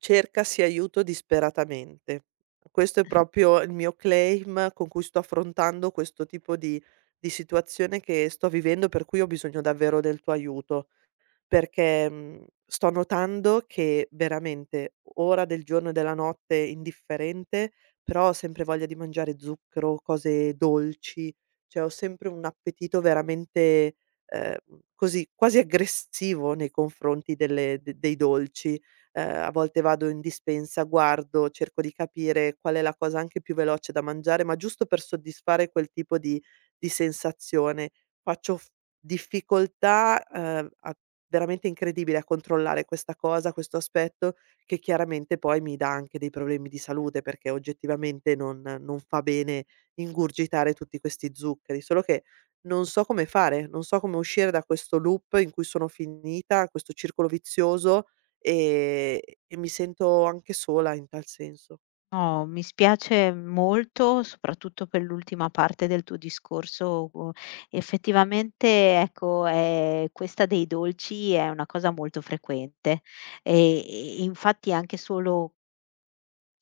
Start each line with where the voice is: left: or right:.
right: Cercasi aiuto disperatamente. Questo è proprio il mio claim con cui sto affrontando questo tipo di situazione che sto vivendo, per cui ho bisogno davvero del tuo aiuto perché, sto notando che veramente ora del giorno e della notte indifferente, però ho sempre voglia di mangiare zucchero, cose dolci, cioè ho sempre un appetito veramente, ehm, così quasi aggressivo nei confronti delle de dei dolci. A volte vado in dispensa, guardo, cerco di capire qual è la cosa anche più veloce da mangiare, ma giusto per soddisfare quel tipo di sensazione. Faccio f Difficoltà, a veramente incredibile a controllare questa cosa, questo aspetto, che chiaramente poi mi dà anche dei problemi di salute, perché oggettivamente non fa bene ingurgitare tutti questi zuccheri. Solo che non so come fare, non so come uscire da questo loop in cui sono finita, questo circolo vizioso, ehm, e mi sento anche sola in tal senso.
left: No, mi spiace molto, soprattutto per l'ultima parte del tuo discorso. U Effettivamente, ecco, questa dei dolci è una cosa molto frequente, e infatti anche solo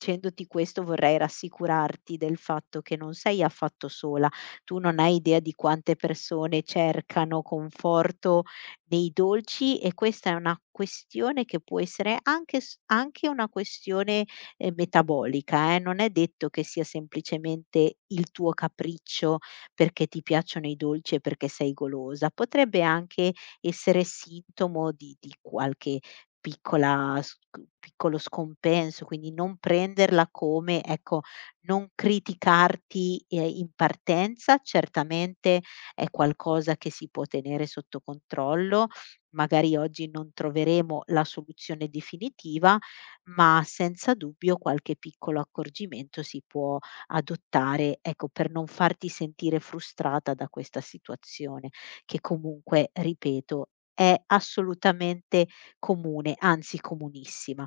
left: dicendoti questo vorrei rassicurarti del fatto che non sei affatto sola. Tu non hai idea di quante persone cercano conforto nei dolci, e questa è una questione che può essere anche s anche una questione, metabolica, non è detto che sia semplicemente il tuo capriccio perché ti piacciono i dolci e perché sei golosa. Potrebbe anche essere sintomo di qualche piccola sc piccolo scompenso, quindi non prenderla come ecco, non criticarti, in partenza. Certamente è qualcosa che si può tenere sotto controllo, magari oggi non troveremo la soluzione definitiva, ma senza dubbio qualche piccolo accorgimento si può adottare, ecco, per non farti sentire frustrata da questa situazione che comunque, ripeto, è assolutamente comune, anzi comunissima.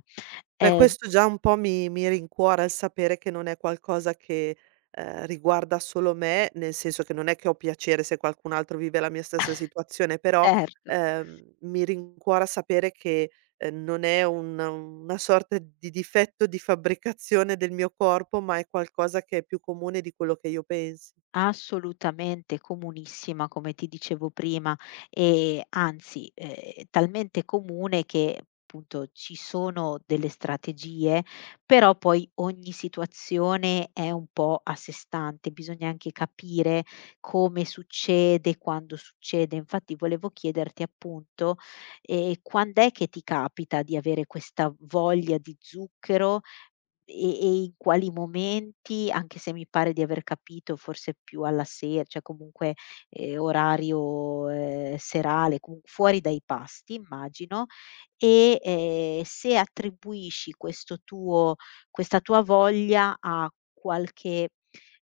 right: Beh,
left: Ehm
right: questo già un po' mi rincuora il sapere che non è qualcosa che, riguarda solo me, nel senso che non è che ho piacere se qualcun altro vive la mia stessa situazione, però,
left: certo,
right: mi rincuora sapere che, non è un una sorta di difetto di fabbricazione del mio corpo, ma è qualcosa che è più comune di quello che io pensi.
left: assolutamente comunissima come ti dicevo prima, e anzi, talmente comune che appunto ci sono delle strategie, però poi ogni situazione è un po' a sé stante, bisogna anche capire come succede, quando succede. Infatti volevo chiederti appunto, quand'è che ti capita di avere questa voglia di zucchero E e in quali momenti, anche se mi pare di aver capito forse più alla se cioè comunque, orario, serale, comu fuori dai pasti immagino, e, se attribuisci questo tuo questa tua voglia a qualche,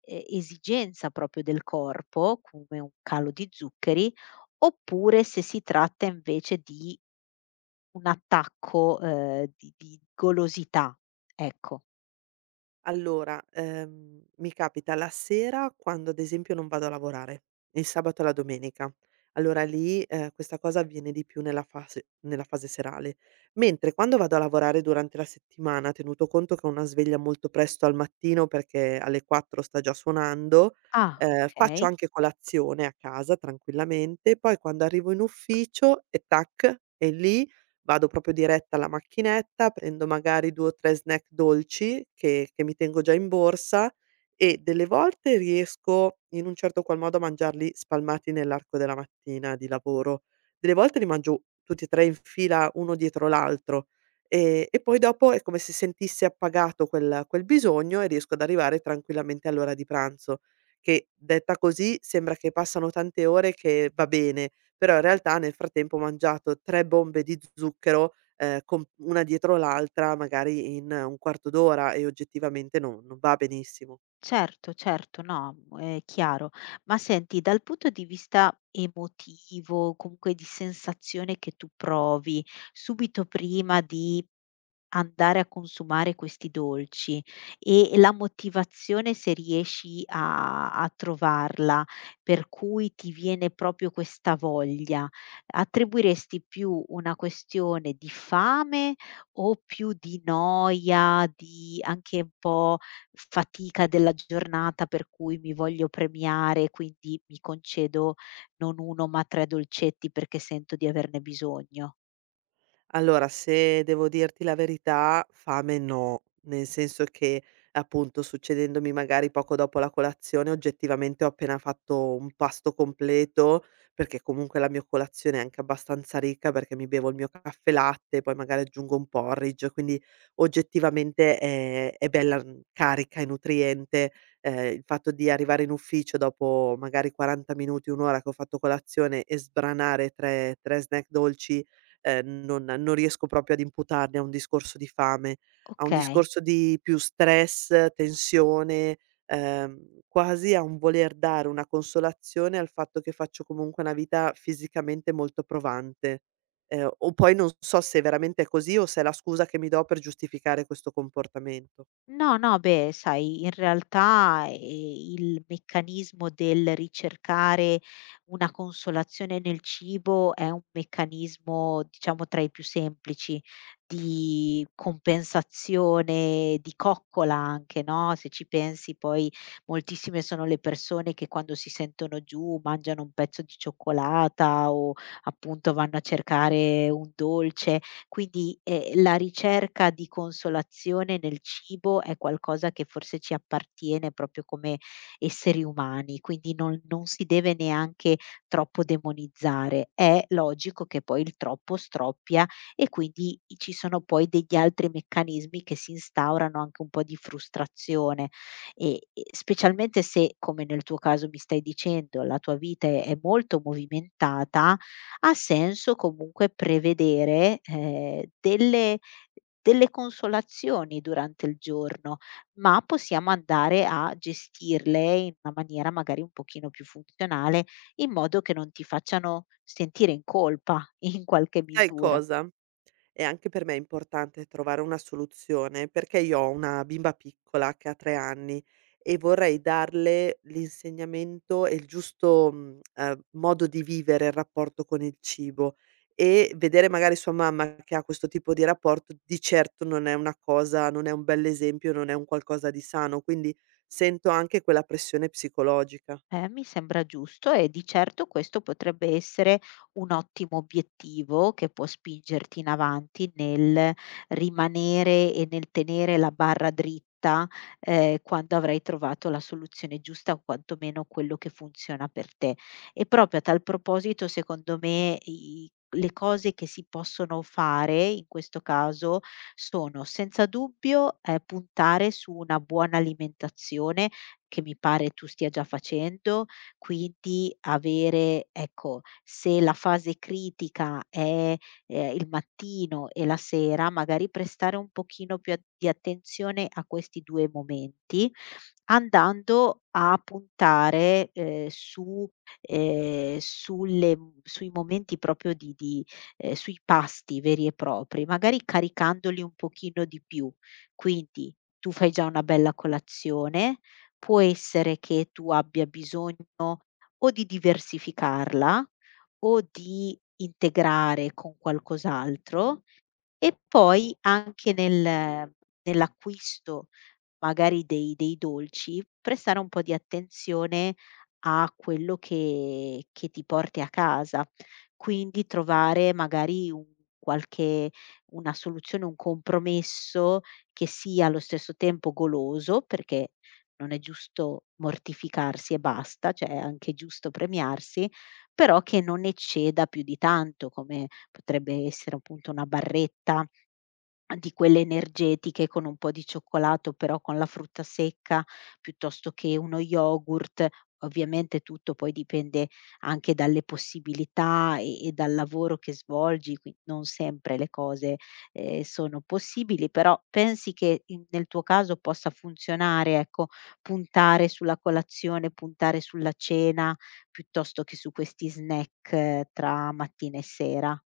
left: esigenza proprio del corpo, come un calo di zuccheri, oppure se si tratta invece di un attacco, di golosità, ecco.
right: Allora, mi capita la sera quando ad esempio non vado a lavorare, il sabato e la domenica. Allora lì, questa cosa avviene di più nella fase serale. Mentre quando vado a lavorare durante la settimana, tenuto conto che ho una sveglia molto presto al mattino perché alle 4 sta già suonando,
left: Ah,
right: faccio
left: okay.
right: anche colazione a casa tranquillamente, poi quando arrivo in ufficio e tac, è lì vado proprio diretta alla macchinetta, prendo magari 2 o 3 snack dolci che mi tengo già in borsa e delle volte riesco in un certo qual modo a mangiarli spalmati nell'arco della mattina di lavoro, delle volte li mangio tutti e 3 in fila uno dietro l'altro, e poi dopo è come se sentissi appagato quel bisogno e riesco ad arrivare tranquillamente all'ora di pranzo, che detta così sembra che passano tante ore che va bene, però in realtà nel frattempo ho mangiato 3 bombe di zucchero, com una dietro l'altra magari in un quarto d'ora e oggettivamente non va benissimo.
left: Certo, certo, no, mhmm, è chiaro. Ma senti, dal punto di vista emotivo, comunque di sensazione che tu provi subito prima di andare a consumare questi dolci, e la motivazione se riesci a trovarla, per cui ti viene proprio questa voglia, attribuiresti più una questione di fame o più di noia, di anche un po' fatica della giornata per cui mi voglio premiare, quindi mi concedo non 1 ma 3 dolcetti perché sento di averne bisogno?
right: Allora, se devo dirti la verità, fame no, nel senso che appunto succedendomi magari poco dopo la colazione, oggettivamente ho appena fatto un pasto completo, perché comunque la mia colazione è anche abbastanza ricca, perché mi bevo il mio caffè latte, poi magari aggiungo un porridge, quindi oggettivamente è bella carica e nutriente. Il fatto di arrivare in ufficio dopo magari 40 minuti, un'ora che ho fatto colazione e sbranare tre snack dolci non riesco proprio ad imputarli a un discorso di fame, a un
left: Okay.
right: discorso di più stress, tensione, quasi a un voler dare una consolazione al fatto che faccio comunque una vita fisicamente molto provante. O poi non so se veramente è così o se è la scusa che mi do per giustificare questo comportamento.
left: No, no, beh, sai, in realtà, il meccanismo del ricercare una consolazione nel cibo è un meccanismo, diciamo, tra i più semplici di compensazione, di coccola anche, no, se ci pensi poi moltissime sono le persone che quando si sentono giù mangiano un pezzo di cioccolata o appunto vanno a cercare un dolce. Quindi, la ricerca di consolazione nel cibo è qualcosa che forse ci appartiene proprio come esseri umani, quindi non si deve neanche troppo demonizzare. È logico che poi il troppo stroppia, e quindi i ci sono poi degli altri meccanismi che si instaurano, anche un po' di frustrazione e specialmente se, come nel tuo caso mi stai dicendo, la tua vita è molto movimentata, ha senso comunque prevedere, delle consolazioni durante il giorno, ma possiamo andare a gestirle in una maniera magari un pochino più funzionale, in modo che non ti facciano sentire in colpa in qualche
right: Sai
left: misura.
right: cosa? E anche per me è importante trovare una soluzione, perché io ho una bimba piccola che ha 3 anni e vorrei darle l'insegnamento e il giusto, modo di vivere il rapporto con il cibo e vedere magari sua mamma che ha questo tipo di rapporto di certo non è una cosa, non è un bell'esempio, non è un qualcosa di sano, quindi sento anche quella pressione psicologica.
left: Mi sembra giusto, e di certo questo potrebbe essere un ottimo obiettivo che può spingerti in avanti nel rimanere e nel tenere la barra dritta, quando avrai trovato la soluzione giusta o quantomeno quello che funziona per te. E proprio a tal proposito, secondo me, le cose che si possono fare in questo caso sono senza dubbio puntare su una buona alimentazione, che mi pare tu stia già facendo, quindi avere ecco, se la fase critica è, il mattino e la sera, magari prestare un pochino più a di attenzione a questi 2 momenti, andando a puntare, su sulle mhmm, sui momenti proprio di sui pasti veri e propri, magari caricandoli un pochino di più. Quindi tu fai già una bella colazione, può essere che tu abbia bisogno o di diversificarla o di integrare con qualcos'altro, e poi anche nell'acquisto magari dei dolci, prestare un po' di attenzione a quello che ti porti a casa. Quindi trovare magari un qualche una soluzione, un compromesso che sia allo stesso tempo goloso, perché non è giusto mortificarsi e basta, cioè è anche giusto premiarsi, però che non ecceda più di tanto, come potrebbe essere appunto una barretta di quelle energetiche con un po' di cioccolato, però con la frutta secca, piuttosto che uno yogurt. Ovviamente tutto poi dipende anche dalle possibilità e dal lavoro che svolgi, qui non sempre le cose, sono possibili, però pensi che in nel tuo caso possa funzionare, ecco, puntare sulla colazione, puntare sulla cena, piuttosto che su questi snack tra mattina e sera?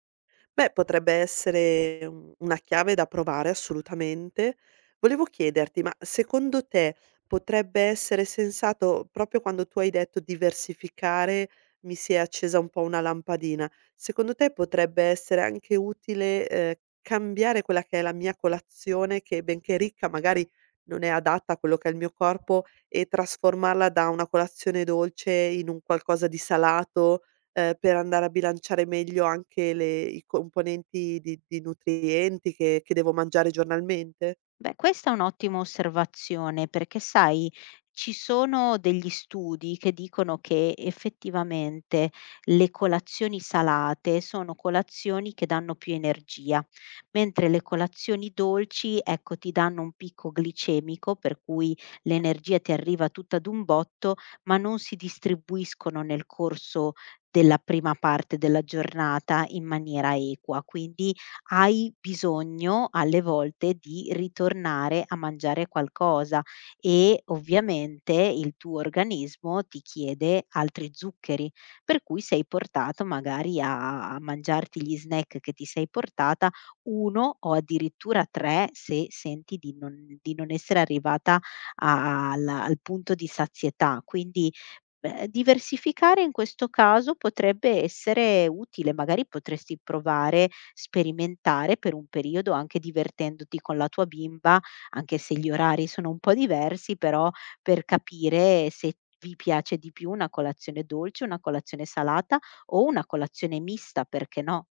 right: Beh, potrebbe essere u una chiave da provare assolutamente. Volevo chiederti, ma secondo te potrebbe essere sensato, proprio quando tu hai detto diversificare mi si è accesa un po' una lampadina, secondo te potrebbe essere anche utile, cambiare quella che è la mia colazione che, benché ricca, magari non è adatta a quello che è il mio corpo e trasformarla da una colazione dolce in un qualcosa di salato? Per andare a bilanciare meglio anche le i componenti di nutrienti che devo mangiare giornalmente?
left: Beh, questa è un'ottima osservazione perché, sai, ci sono degli studi che dicono che effettivamente le colazioni salate sono colazioni che danno più energia, mentre le colazioni dolci, ecco, ti danno un picco glicemico, per cui l'energia ti arriva tutta d'un botto, ma non si distribuiscono nel corso della prima parte della giornata in maniera equa. Quindi hai bisogno alle volte di ritornare a mangiare qualcosa, e ovviamente il tuo organismo ti chiede altri zuccheri, per cui sei portato magari a mangiarti gli snack che ti sei portata, 1 o addirittura 3, se senti di non essere arrivata a al al punto di sazietà. Quindi beh, diversificare in questo caso potrebbe essere utile, magari potresti provare, sperimentare per un periodo anche divertendoti con la tua bimba, anche se gli orari sono un po' diversi, però per capire se vi piace di più una colazione dolce, una colazione salata o una colazione mista, perché no?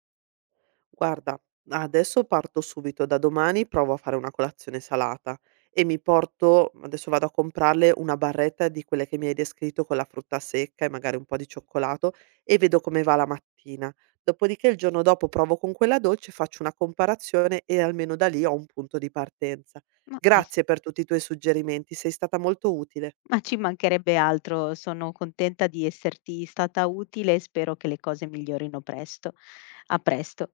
right: Guarda, adesso parto subito, da domani provo a fare una colazione salata e mi porto, adesso vado a comprarle una barretta di quelle che mi hai descritto con la frutta secca e magari un po' di cioccolato, e vedo come va la mattina. Dopodiché il giorno dopo provo con quella dolce, faccio una comparazione e almeno da lì ho un punto di partenza.
left: Ma, mi s-
right: Grazie per tutti i tuoi suggerimenti, sei stata molto utile.
left: ma ci mancherebbe altro, sono contenta di esserti stata utile e spero che le cose migliorino presto. A presto.